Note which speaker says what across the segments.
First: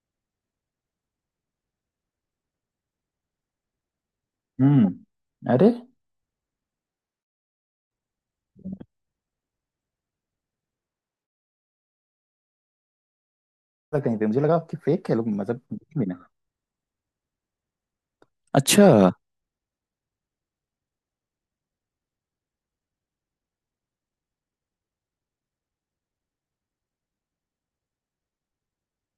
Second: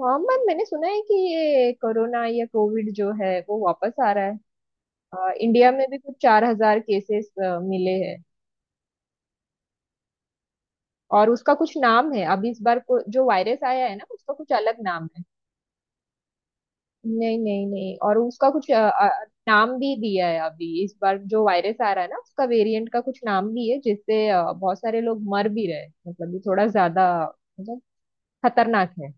Speaker 1: हाँ मैम, मैंने सुना है कि ये कोरोना या कोविड जो है वो वापस आ रहा है।
Speaker 2: हम्म। अरे,
Speaker 1: इंडिया में भी कुछ 4000 केसेस मिले हैं। और उसका कुछ नाम है अब इस बार को, जो वायरस आया है
Speaker 2: लगा,
Speaker 1: ना
Speaker 2: कहीं पे
Speaker 1: उसका
Speaker 2: मुझे
Speaker 1: कुछ
Speaker 2: लगा
Speaker 1: अलग
Speaker 2: कि
Speaker 1: नाम
Speaker 2: फेक है,
Speaker 1: है।
Speaker 2: लोग मजाक भी ना।
Speaker 1: नहीं नहीं नहीं, और उसका कुछ
Speaker 2: अच्छा।
Speaker 1: नाम भी दिया है। अभी इस बार जो वायरस आ रहा है ना उसका वेरिएंट का कुछ नाम भी है, जिससे बहुत सारे लोग मर भी रहे हैं। मतलब ये थोड़ा ज्यादा मतलब खतरनाक है।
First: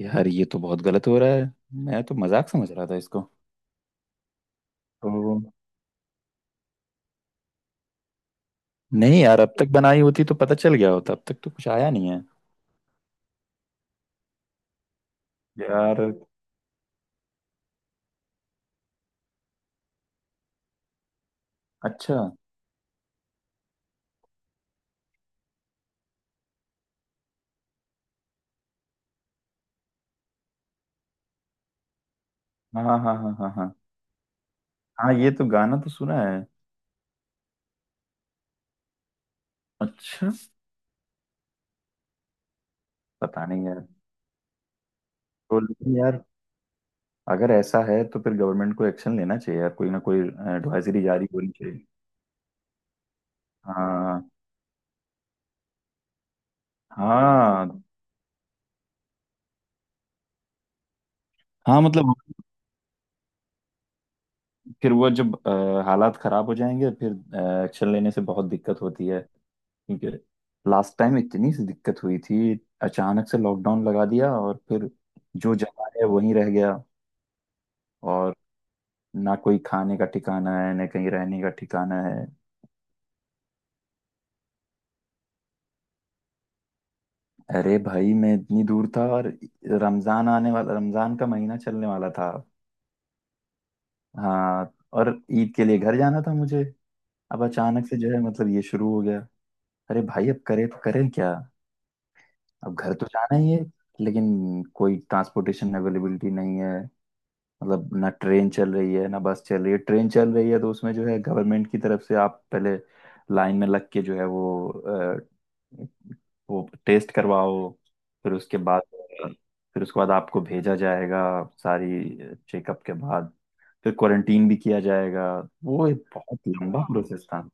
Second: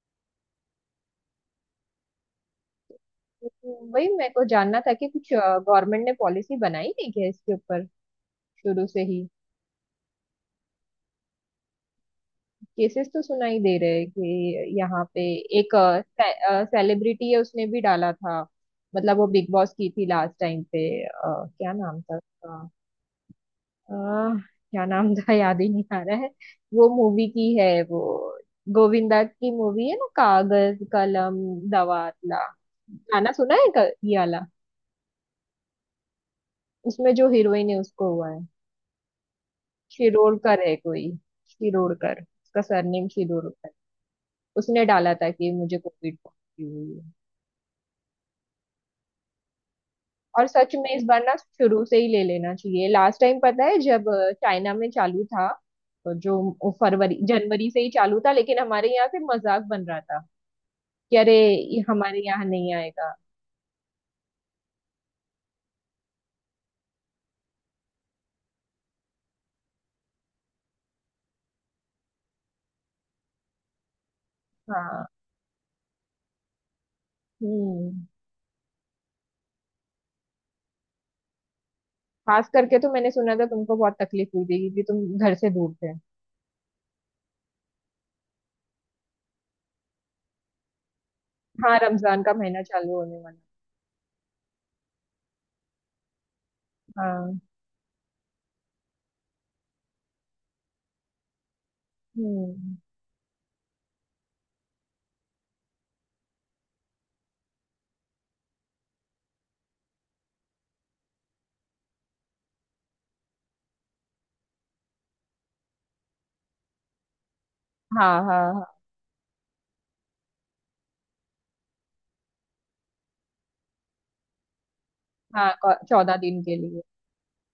Speaker 2: यार, ये तो बहुत गलत हो रहा है। मैं तो मजाक समझ रहा था इसको।
Speaker 1: तो वही मेरे को जानना था कि
Speaker 2: तो
Speaker 1: कुछ गवर्नमेंट ने पॉलिसी बनाई है क्या इसके ऊपर, शुरू से
Speaker 2: नहीं
Speaker 1: ही।
Speaker 2: यार, अब तक बनाई होती तो पता चल गया होता, अब तक तो कुछ आया नहीं है।
Speaker 1: केसेस तो सुनाई दे रहे हैं कि यहाँ पे एक
Speaker 2: यार,
Speaker 1: सेलिब्रिटी है, उसने भी डाला था। मतलब वो बिग बॉस की थी लास्ट टाइम पे। क्या नाम था
Speaker 2: अच्छा।
Speaker 1: उसका? अ, क्या नाम था याद ही नहीं आ रहा है। वो मूवी की है वो, गोविंदा की मूवी है ना, कागज कलम दवातला
Speaker 2: हाँ, हाँ, हाँ,
Speaker 1: गाना
Speaker 2: हाँ, हाँ,
Speaker 1: सुना है,
Speaker 2: हाँ।
Speaker 1: ये वाला।
Speaker 2: हाँ, ये तो गाना तो सुना है।
Speaker 1: उसमें जो हीरोइन है उसको हुआ है।
Speaker 2: अच्छा।
Speaker 1: शिरोडकर है कोई, शिरोडकर, उसका सरनेम
Speaker 2: पता नहीं
Speaker 1: शिरोडकर।
Speaker 2: यार।
Speaker 1: उसने डाला था कि
Speaker 2: तो
Speaker 1: मुझे
Speaker 2: लेकिन
Speaker 1: कोविड
Speaker 2: यार,
Speaker 1: पॉजिटिव हुई है।
Speaker 2: अगर ऐसा है तो फिर गवर्नमेंट को एक्शन लेना चाहिए यार, कोई ना कोई
Speaker 1: और सच में इस
Speaker 2: एडवाइजरी
Speaker 1: बार
Speaker 2: जारी
Speaker 1: ना
Speaker 2: होनी
Speaker 1: शुरू
Speaker 2: चाहिए।
Speaker 1: से ही ले लेना चाहिए। लास्ट टाइम पता है, जब
Speaker 2: हाँ,
Speaker 1: चाइना में चालू था, तो जो फरवरी
Speaker 2: हाँ,
Speaker 1: जनवरी से ही चालू था, लेकिन हमारे यहाँ से मजाक बन रहा था कि अरे ये
Speaker 2: हाँ। मतलब
Speaker 1: हमारे यहाँ नहीं आएगा।
Speaker 2: फिर वो जब हालात खराब हो जाएंगे, फिर एक्शन लेने से बहुत दिक्कत होती है। क्योंकि लास्ट टाइम इतनी सी दिक्कत हुई थी, अचानक से लॉकडाउन लगा दिया और फिर
Speaker 1: हाँ।
Speaker 2: जो जमा है वहीं रह गया।
Speaker 1: हम्म।
Speaker 2: और ना कोई खाने का ठिकाना है ना कहीं रहने का ठिकाना है।
Speaker 1: खास करके तो मैंने सुना था, तुमको बहुत तकलीफ हुई थी, क्योंकि तुम घर से दूर थे।
Speaker 2: अरे भाई, मैं इतनी दूर था और रमजान आने वाला, रमजान का महीना
Speaker 1: हाँ,
Speaker 2: चलने वाला
Speaker 1: रमजान
Speaker 2: था।
Speaker 1: का महीना चालू होने वाला है।
Speaker 2: हाँ। और ईद के लिए घर जाना था मुझे।
Speaker 1: हाँ।
Speaker 2: अब अचानक से जो है मतलब ये शुरू हो गया। अरे भाई, अब करे तो करें क्या। अब
Speaker 1: हम्म।
Speaker 2: घर तो जाना ही है, लेकिन कोई ट्रांसपोर्टेशन अवेलेबिलिटी नहीं है। मतलब ना ट्रेन चल रही है ना बस चल रही है, ट्रेन चल रही है तो उसमें जो है गवर्नमेंट की तरफ से आप पहले लाइन में लग के जो है वो टेस्ट करवाओ।
Speaker 1: हाँ
Speaker 2: फिर उसके
Speaker 1: हाँ
Speaker 2: बाद फिर उसके बाद आपको भेजा जाएगा, सारी चेकअप के बाद, फिर क्वारंटीन भी किया जाएगा।
Speaker 1: हाँ, हाँ,
Speaker 2: वो एक
Speaker 1: चौदह
Speaker 2: बहुत
Speaker 1: दिन के लिए।
Speaker 2: लंबा प्रोसेस था।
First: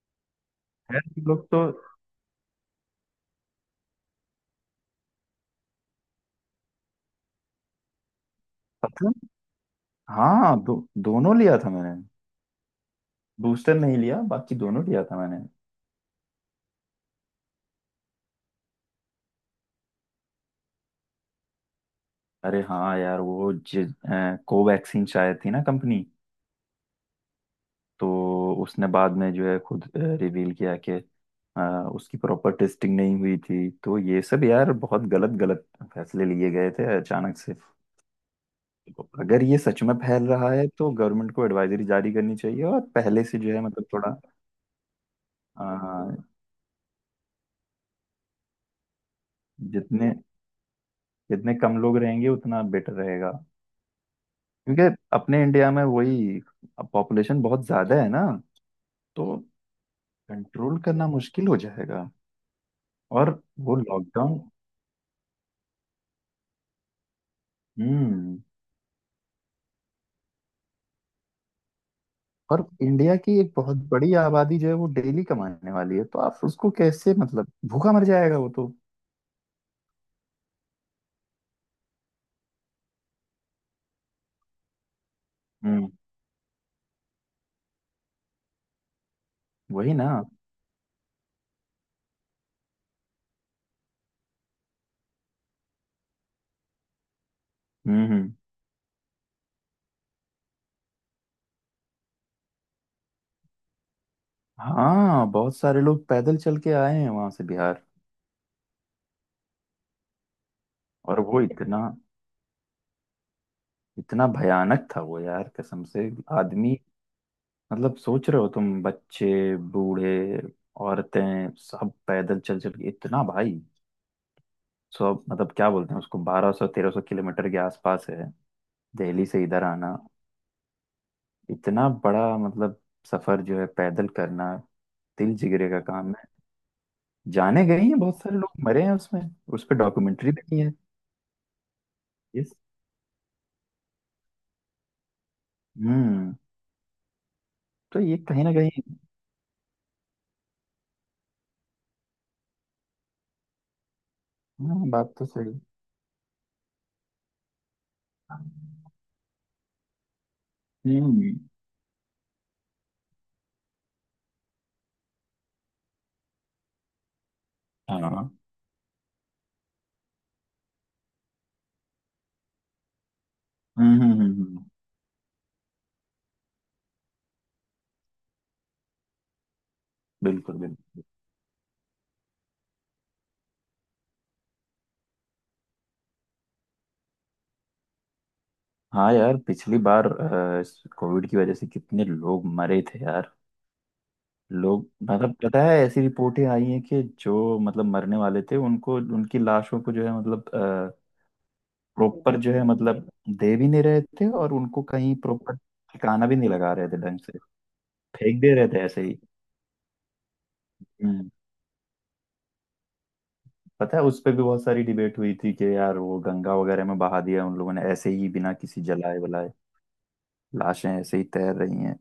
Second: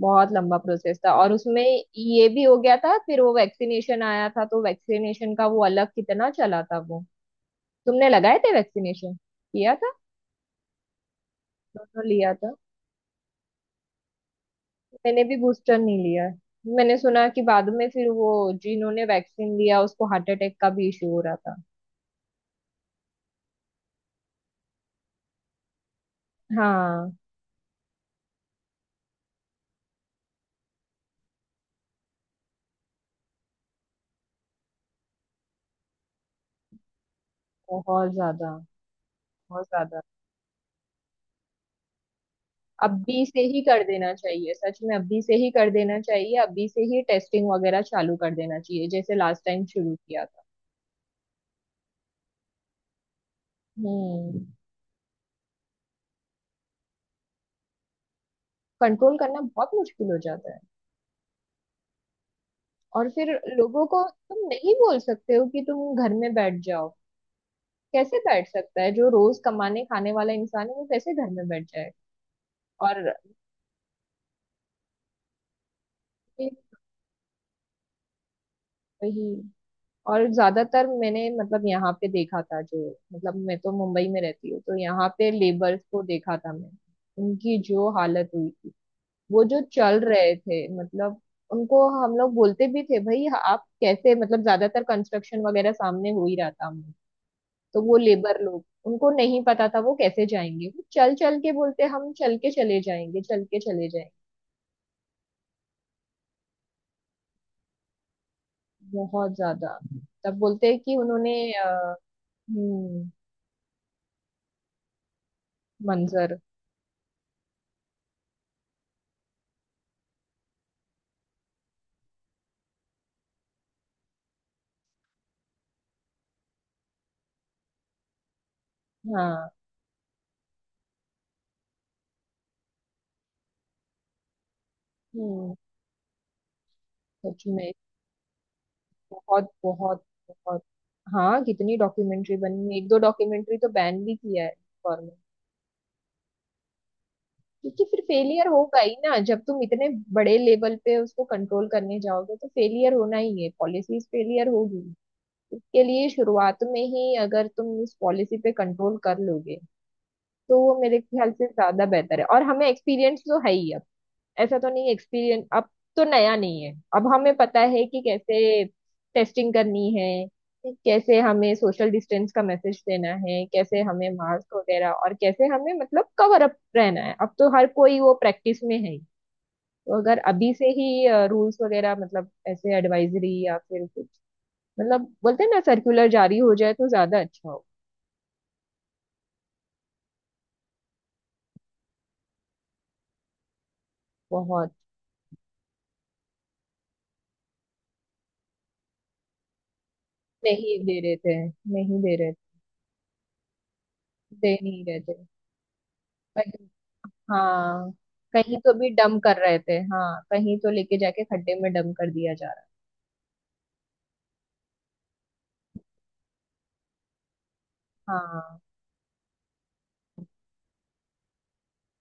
Speaker 1: बहुत लंबा प्रोसेस
Speaker 2: खैर,
Speaker 1: था,
Speaker 2: हम
Speaker 1: और
Speaker 2: लोग
Speaker 1: उसमें
Speaker 2: तो
Speaker 1: ये भी हो गया था। फिर वो वैक्सीनेशन आया था, तो वैक्सीनेशन का वो अलग कितना चला था वो। तुमने लगाए थे
Speaker 2: पता।
Speaker 1: वैक्सीनेशन, किया था?
Speaker 2: हाँ, दोनों लिया था मैंने।
Speaker 1: दोनों लिया था।
Speaker 2: बूस्टर नहीं लिया, बाकी दोनों लिया था
Speaker 1: मैंने भी
Speaker 2: मैंने।
Speaker 1: बूस्टर नहीं लिया है। मैंने सुना कि बाद में फिर वो, जिन्होंने वैक्सीन लिया उसको हार्ट अटैक का भी इशू हो रहा था।
Speaker 2: अरे हाँ यार वो कोवैक्सीन शायद थी ना कंपनी।
Speaker 1: हाँ।
Speaker 2: तो उसने बाद में जो है खुद रिवील किया कि अ, उसकी प्रॉपर टेस्टिंग नहीं हुई थी। तो ये सब यार बहुत गलत गलत फैसले लिए गए थे अचानक से।
Speaker 1: बहुत ज्यादा।
Speaker 2: तो अगर ये
Speaker 1: बहुत
Speaker 2: सच में
Speaker 1: ज्यादा,
Speaker 2: फैल रहा है तो गवर्नमेंट को एडवाइजरी जारी करनी चाहिए और
Speaker 1: अभी
Speaker 2: पहले से
Speaker 1: से
Speaker 2: जो
Speaker 1: ही
Speaker 2: है
Speaker 1: कर
Speaker 2: मतलब
Speaker 1: देना
Speaker 2: थोड़ा,
Speaker 1: चाहिए, सच में अभी से ही
Speaker 2: अ,
Speaker 1: कर देना चाहिए, अभी से ही टेस्टिंग वगैरह चालू कर देना चाहिए, जैसे लास्ट टाइम शुरू
Speaker 2: जितने
Speaker 1: किया था।
Speaker 2: जितने कम लोग रहेंगे उतना बेटर रहेगा।
Speaker 1: हम्म।
Speaker 2: क्योंकि अपने इंडिया में वही पॉपुलेशन बहुत ज्यादा है ना,
Speaker 1: कंट्रोल
Speaker 2: तो
Speaker 1: करना बहुत मुश्किल हो जाता है,
Speaker 2: कंट्रोल करना मुश्किल हो जाएगा।
Speaker 1: और फिर
Speaker 2: और वो
Speaker 1: लोगों को
Speaker 2: लॉकडाउन।
Speaker 1: तुम नहीं बोल सकते हो कि तुम घर में बैठ जाओ। कैसे
Speaker 2: हम्म।
Speaker 1: बैठ सकता है जो रोज कमाने खाने वाला इंसान है, वो कैसे घर में बैठ जाए।
Speaker 2: और
Speaker 1: और
Speaker 2: इंडिया की एक बहुत बड़ी आबादी जो है वो डेली कमाने वाली है, तो आप
Speaker 1: फिर
Speaker 2: उसको कैसे, मतलब भूखा मर जाएगा वो तो।
Speaker 1: वही, और ज्यादातर मैंने मतलब यहाँ पे देखा था जो, मतलब मैं तो मुंबई में रहती हूँ, तो यहाँ पे लेबर्स
Speaker 2: हम्म,
Speaker 1: को देखा था मैं। उनकी जो हालत हुई थी वो, जो
Speaker 2: वही
Speaker 1: चल
Speaker 2: ना।
Speaker 1: रहे थे मतलब, उनको हम लोग बोलते भी थे भाई, आप कैसे? मतलब ज्यादातर कंस्ट्रक्शन वगैरह सामने हो ही रहा था, तो वो
Speaker 2: हम्म। हम्म।
Speaker 1: लेबर लोग, उनको नहीं पता था वो कैसे जाएंगे। वो चल चल के बोलते, हम चल के चले जाएंगे, चल के चले जाएंगे।
Speaker 2: हाँ, बहुत सारे लोग पैदल चल के आए हैं वहां से बिहार।
Speaker 1: बहुत ज्यादा। तब बोलते हैं कि
Speaker 2: और
Speaker 1: उन्होंने
Speaker 2: वो इतना
Speaker 1: हम्म।
Speaker 2: इतना भयानक था वो यार, कसम से।
Speaker 1: मंजर।
Speaker 2: आदमी, मतलब सोच रहे हो तुम, बच्चे बूढ़े औरतें सब पैदल चल चल के, इतना भाई सौ मतलब क्या बोलते हैं उसको, 1200 1300 किलोमीटर के आसपास है दिल्ली से
Speaker 1: हाँ।
Speaker 2: इधर आना। इतना बड़ा मतलब सफर जो है पैदल करना, दिल
Speaker 1: हम्म।
Speaker 2: जिगरे का काम है।
Speaker 1: सच
Speaker 2: जाने
Speaker 1: में।
Speaker 2: गए हैं, बहुत सारे लोग मरे हैं उसमें।
Speaker 1: बहुत।
Speaker 2: उस पर
Speaker 1: बहुत।
Speaker 2: डॉक्यूमेंट्री बनी
Speaker 1: बहुत।
Speaker 2: है।
Speaker 1: हाँ, कितनी डॉक्यूमेंट्री
Speaker 2: यस।
Speaker 1: बनी है, एक दो डॉक्यूमेंट्री तो बैन भी किया है गवर्नमेंट।
Speaker 2: हम्म।
Speaker 1: क्योंकि फिर
Speaker 2: तो ये कहीं
Speaker 1: फेलियर
Speaker 2: ना
Speaker 1: होगा
Speaker 2: कहीं।
Speaker 1: ही ना, जब तुम इतने बड़े लेवल पे उसको कंट्रोल करने जाओगे तो फेलियर होना ही है, पॉलिसीज फेलियर होगी।
Speaker 2: हाँ, बात तो सही।
Speaker 1: इसके लिए शुरुआत में ही अगर तुम इस पॉलिसी पे कंट्रोल कर लोगे, तो वो मेरे ख्याल
Speaker 2: हम्म।
Speaker 1: से ज्यादा बेहतर है। और हमें एक्सपीरियंस तो है ही अब, ऐसा तो नहीं एक्सपीरियंस अब, तो नया नहीं है। अब हमें पता है
Speaker 2: हाँ।
Speaker 1: कि
Speaker 2: हम्म।
Speaker 1: कैसे टेस्टिंग करनी है, कैसे हमें सोशल डिस्टेंस का मैसेज देना है, कैसे हमें मास्क
Speaker 2: हम्म।
Speaker 1: वगैरह, और कैसे हमें मतलब कवर अप रहना है। अब तो हर कोई वो प्रैक्टिस में है ही। तो अगर अभी
Speaker 2: बिल्कुल
Speaker 1: से
Speaker 2: बिल्कुल।
Speaker 1: ही रूल्स वगैरह, मतलब ऐसे एडवाइजरी, या फिर मतलब बोलते हैं ना, सर्कुलर जारी हो जाए, तो ज्यादा अच्छा हो।
Speaker 2: हाँ यार, पिछली बार कोविड की वजह से कितने लोग मरे थे यार।
Speaker 1: बहुत।
Speaker 2: लोग, मतलब पता है ऐसी रिपोर्टें आई हैं कि जो मतलब मरने वाले थे उनको, उनकी लाशों को जो है मतलब
Speaker 1: नहीं दे रहे थे, नहीं दे रहे
Speaker 2: प्रॉपर
Speaker 1: थे।
Speaker 2: जो है मतलब दे भी नहीं रहे थे और
Speaker 1: दे
Speaker 2: उनको
Speaker 1: नहीं रहे
Speaker 2: कहीं
Speaker 1: थे।
Speaker 2: प्रॉपर ठिकाना भी नहीं
Speaker 1: कहीं-
Speaker 2: लगा रहे थे ढंग से,
Speaker 1: हाँ,
Speaker 2: फेंक दे
Speaker 1: कहीं
Speaker 2: रहे
Speaker 1: तो
Speaker 2: थे
Speaker 1: भी
Speaker 2: ऐसे
Speaker 1: डम
Speaker 2: ही।
Speaker 1: कर रहे थे। हाँ, कहीं तो लेके जाके
Speaker 2: हम्म।
Speaker 1: खड्डे में डम कर दिया जा रहा
Speaker 2: पता है उस पे भी बहुत सारी डिबेट हुई थी कि यार वो गंगा वगैरह में बहा दिया उन लोगों ने ऐसे
Speaker 1: है।
Speaker 2: ही बिना
Speaker 1: हाँ।
Speaker 2: किसी जलाए बुलाए, लाशें ऐसे ही तैर रही हैं।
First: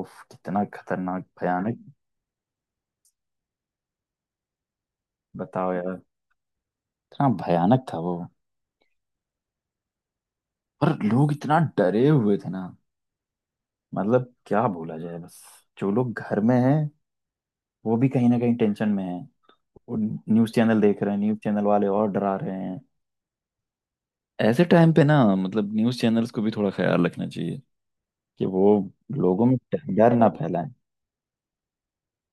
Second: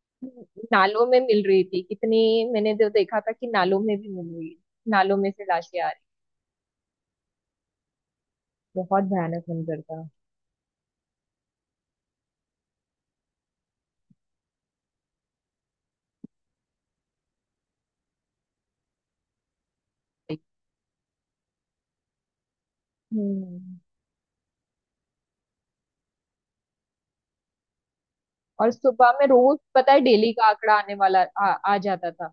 Speaker 2: उफ, कितना
Speaker 1: नालों में
Speaker 2: खतरनाक
Speaker 1: मिल रही
Speaker 2: भयानक।
Speaker 1: थी कितनी। मैंने तो देखा था कि नालों में भी मिल रही है, नालों में से
Speaker 2: बताओ
Speaker 1: लाशें आ
Speaker 2: यार,
Speaker 1: रही।
Speaker 2: इतना भयानक था वो।
Speaker 1: बहुत भयानक मंजर था।
Speaker 2: और लोग इतना डरे हुए थे ना, मतलब क्या बोला जाए। बस जो लोग घर में हैं वो भी कहीं ना कहीं टेंशन में हैं, वो न्यूज़ चैनल देख रहे हैं, न्यूज़ चैनल वाले और डरा रहे हैं।
Speaker 1: हम्म।
Speaker 2: ऐसे टाइम पे ना, मतलब न्यूज़ चैनल्स को भी थोड़ा ख्याल रखना चाहिए कि वो
Speaker 1: और सुबह में
Speaker 2: लोगों में
Speaker 1: रोज पता है,
Speaker 2: डर ना
Speaker 1: डेली का
Speaker 2: फैलाएं।
Speaker 1: आंकड़ा आने वाला आ जाता था।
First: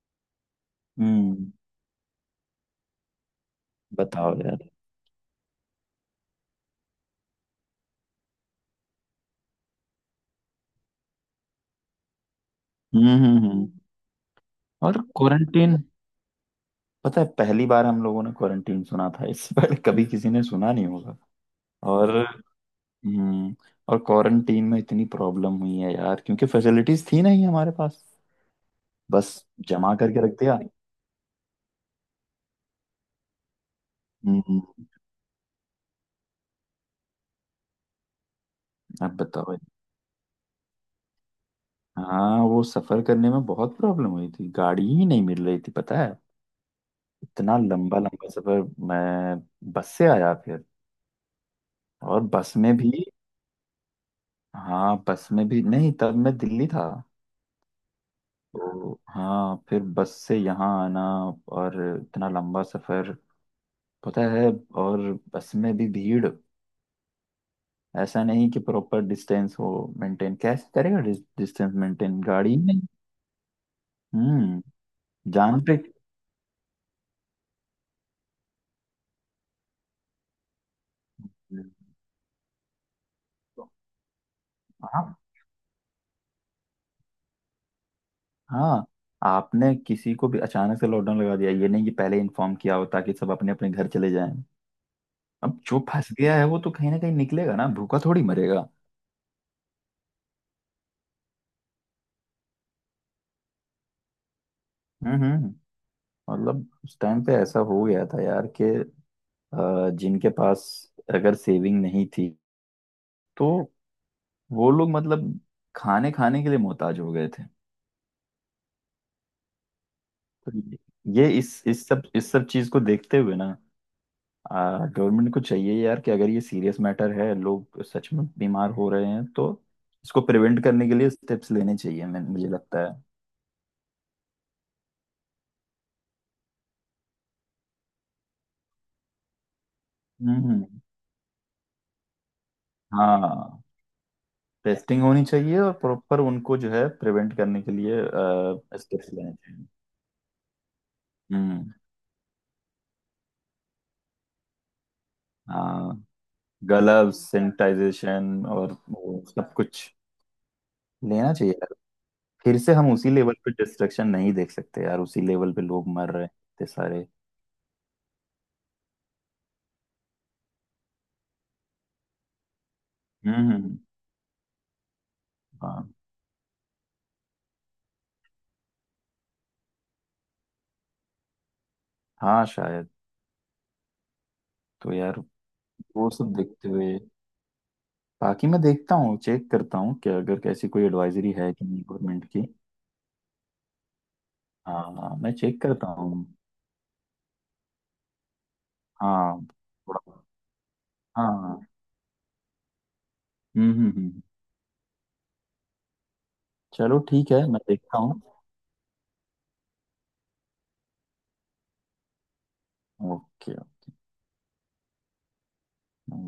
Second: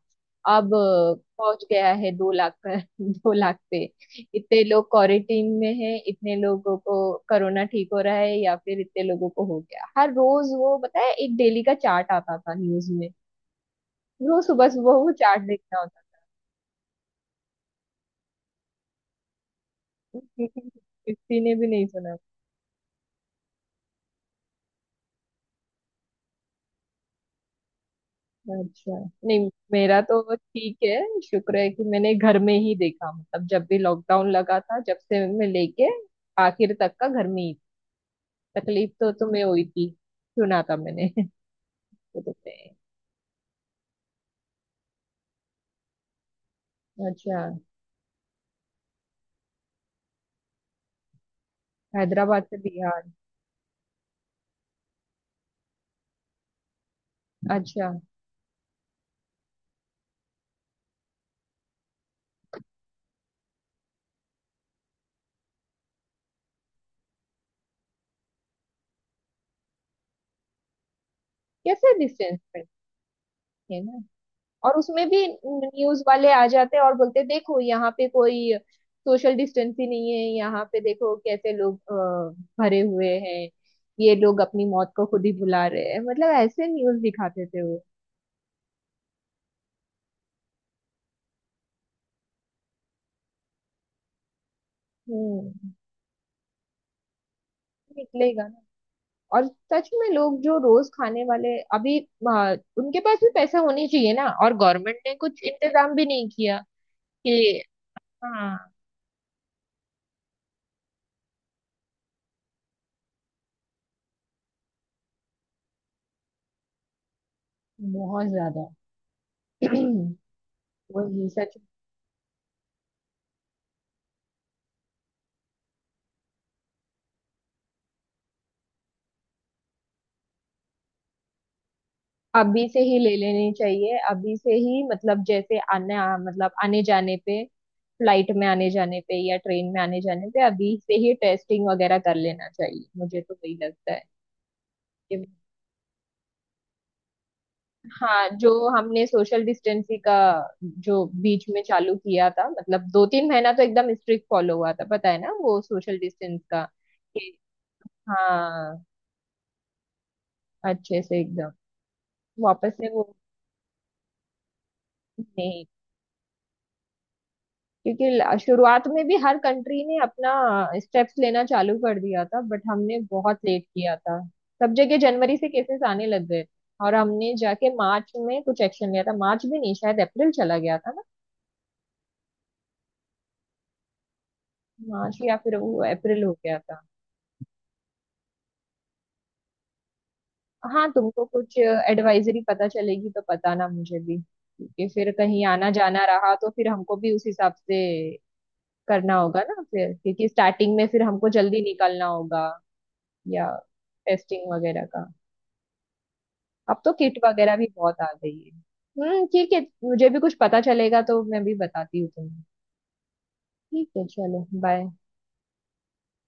Speaker 1: अब
Speaker 2: हम्म।
Speaker 1: पहुंच गया है 2 लाख पर, 2 लाख पे
Speaker 2: बताओ
Speaker 1: इतने
Speaker 2: यार।
Speaker 1: लोग क्वारंटीन में हैं, इतने लोगों को कोरोना ठीक हो रहा है, या फिर इतने लोगों को हो गया। हर रोज वो पता है, एक डेली का चार्ट आता था न्यूज में,
Speaker 2: हम्म, हम्म,
Speaker 1: रोज सुबह सुबह
Speaker 2: और
Speaker 1: वो चार्ट
Speaker 2: क्वारंटीन,
Speaker 1: देखना होता
Speaker 2: पता है पहली बार हम लोगों ने क्वारंटीन सुना था, इससे पहले कभी
Speaker 1: था।
Speaker 2: किसी ने सुना नहीं होगा।
Speaker 1: किसी ने भी नहीं सुना।
Speaker 2: और हम्म और क्वारंटीन में इतनी प्रॉब्लम हुई है यार, क्योंकि फैसिलिटीज थी नहीं हमारे पास,
Speaker 1: अच्छा।
Speaker 2: बस
Speaker 1: नहीं,
Speaker 2: जमा
Speaker 1: मेरा
Speaker 2: करके रख
Speaker 1: तो
Speaker 2: दिया।
Speaker 1: ठीक है। शुक्र है कि मैंने घर में ही देखा, मतलब जब भी लॉकडाउन लगा था,
Speaker 2: हम्म।
Speaker 1: जब से मैं लेके आखिर तक का घर में ही। तकलीफ तो
Speaker 2: अब
Speaker 1: तुम्हें
Speaker 2: बताओ।
Speaker 1: हुई थी, सुना था मैंने। तो
Speaker 2: हाँ वो
Speaker 1: तुमने?
Speaker 2: सफर करने में बहुत प्रॉब्लम हुई थी, गाड़ी ही नहीं मिल रही थी पता है।
Speaker 1: अच्छा।
Speaker 2: इतना लंबा लंबा सफर। मैं बस से आया फिर। और
Speaker 1: हैदराबाद से
Speaker 2: बस में भी,
Speaker 1: बिहार।
Speaker 2: हाँ बस में भी नहीं, तब मैं दिल्ली था।
Speaker 1: अच्छा।
Speaker 2: तो हाँ, फिर बस से यहाँ आना। और इतना लंबा सफर पता है। और बस में भी भीड़, ऐसा नहीं कि प्रॉपर डिस्टेंस हो। मेंटेन कैसे करेगा, डिस्टेंस
Speaker 1: कैसे
Speaker 2: मेंटेन
Speaker 1: डिस्टेंस
Speaker 2: गाड़ी
Speaker 1: पे,
Speaker 2: में।
Speaker 1: है ना।
Speaker 2: हम्म।
Speaker 1: और उसमें भी
Speaker 2: जान पे।
Speaker 1: न्यूज वाले आ जाते हैं, और बोलते हैं, देखो यहाँ पे कोई सोशल डिस्टेंस ही नहीं है, यहाँ पे देखो कैसे लोग
Speaker 2: हाँ,
Speaker 1: भरे हुए हैं। ये लोग अपनी मौत को खुद ही बुला रहे हैं, मतलब ऐसे न्यूज दिखाते थे वो।
Speaker 2: हाँ। आपने किसी को भी अचानक से लॉकडाउन लगा दिया, ये नहीं कि पहले इन्फॉर्म किया हो ताकि सब अपने अपने घर चले जाएं। अब
Speaker 1: हम्म।
Speaker 2: जो फंस गया है वो तो कहीं ना कहीं निकलेगा ना, भूखा थोड़ी
Speaker 1: निकलेगा ना।
Speaker 2: मरेगा।
Speaker 1: और सच में लोग जो रोज खाने वाले अभी, उनके पास भी पैसा होनी चाहिए ना, और गवर्नमेंट
Speaker 2: हम्म,
Speaker 1: ने
Speaker 2: हम्म,
Speaker 1: कुछ इंतजाम भी नहीं किया
Speaker 2: मतलब उस टाइम पे ऐसा
Speaker 1: कि।
Speaker 2: हो गया था यार
Speaker 1: हाँ।
Speaker 2: कि जिनके पास अगर सेविंग नहीं थी तो वो लोग मतलब खाने खाने के लिए मोहताज हो गए थे।
Speaker 1: बहुत ज्यादा।
Speaker 2: तो ये
Speaker 1: वही सच।
Speaker 2: इस सब चीज को देखते हुए ना, गवर्नमेंट को चाहिए यार कि अगर ये सीरियस मैटर है, लोग सच में बीमार हो रहे हैं, तो इसको प्रिवेंट करने के लिए स्टेप्स लेने चाहिए मैं मुझे
Speaker 1: अभी
Speaker 2: लगता
Speaker 1: से ही
Speaker 2: है।
Speaker 1: ले लेनी चाहिए, अभी से ही, मतलब जैसे आने मतलब आने जाने पे, फ्लाइट में आने जाने पे या ट्रेन में आने जाने पे
Speaker 2: हम्म।
Speaker 1: अभी से ही टेस्टिंग वगैरह कर लेना चाहिए, मुझे तो वही
Speaker 2: हाँ।
Speaker 1: लगता है।
Speaker 2: टेस्टिंग
Speaker 1: कि-
Speaker 2: होनी चाहिए और प्रॉपर उनको जो है प्रिवेंट करने के लिए
Speaker 1: हाँ, जो हमने
Speaker 2: स्टेप्स लेने
Speaker 1: सोशल
Speaker 2: चाहिए।
Speaker 1: डिस्टेंसिंग का, जो बीच में
Speaker 2: हम्म।
Speaker 1: चालू किया था मतलब, 2-3 महीना तो एकदम स्ट्रिक्ट फॉलो हुआ था, पता है ना वो सोशल
Speaker 2: हाँ।
Speaker 1: डिस्टेंस का।
Speaker 2: ग्लव्स
Speaker 1: कि
Speaker 2: सैनिटाइजेशन और
Speaker 1: हाँ,
Speaker 2: वो सब कुछ
Speaker 1: अच्छे से
Speaker 2: लेना
Speaker 1: एकदम,
Speaker 2: चाहिए यार, फिर
Speaker 1: वापस
Speaker 2: से
Speaker 1: से
Speaker 2: हम
Speaker 1: वो।
Speaker 2: उसी लेवल पे डिस्ट्रक्शन नहीं देख सकते यार, उसी लेवल पे
Speaker 1: नहीं,
Speaker 2: लोग मर रहे हैं इतने सारे।
Speaker 1: क्योंकि शुरुआत में भी हर कंट्री ने अपना स्टेप्स लेना चालू कर दिया था, बट हमने बहुत लेट
Speaker 2: हम्म।
Speaker 1: किया था। सब जगह जनवरी से केसेस
Speaker 2: हाँ,
Speaker 1: आने लग गए, और हमने जाके मार्च में कुछ एक्शन लिया था, मार्च भी नहीं शायद, अप्रैल चला गया था ना,
Speaker 2: हाँ शायद। तो
Speaker 1: मार्च
Speaker 2: यार,
Speaker 1: या फिर वो
Speaker 2: वो
Speaker 1: अप्रैल हो
Speaker 2: सब
Speaker 1: गया
Speaker 2: देखते
Speaker 1: था।
Speaker 2: हुए, बाकी मैं देखता हूँ, चेक करता हूँ कि अगर कैसी कोई
Speaker 1: हाँ, तुमको
Speaker 2: एडवाइजरी है
Speaker 1: कुछ
Speaker 2: कि नहीं गवर्नमेंट
Speaker 1: एडवाइजरी
Speaker 2: की।
Speaker 1: पता चलेगी तो बताना मुझे भी, क्योंकि फिर
Speaker 2: हाँ, मैं
Speaker 1: कहीं
Speaker 2: चेक
Speaker 1: आना
Speaker 2: करता
Speaker 1: जाना
Speaker 2: हूँ।
Speaker 1: रहा तो फिर हमको भी उस हिसाब से करना होगा
Speaker 2: हाँ,
Speaker 1: ना। फिर
Speaker 2: थोड़ा,
Speaker 1: क्योंकि स्टार्टिंग में फिर हमको जल्दी
Speaker 2: हाँ।
Speaker 1: निकलना होगा, या
Speaker 2: हम्म, हम्म, हम्म,
Speaker 1: टेस्टिंग वगैरह का। अब तो
Speaker 2: चलो
Speaker 1: किट
Speaker 2: ठीक है,
Speaker 1: वगैरह
Speaker 2: मैं
Speaker 1: भी
Speaker 2: देखता
Speaker 1: बहुत आ
Speaker 2: हूँ।
Speaker 1: गई है। हम्म, ठीक है, मुझे भी कुछ पता चलेगा तो मैं भी बताती हूँ तुम्हें।
Speaker 2: ओके।
Speaker 1: ठीक है, चलो बाय।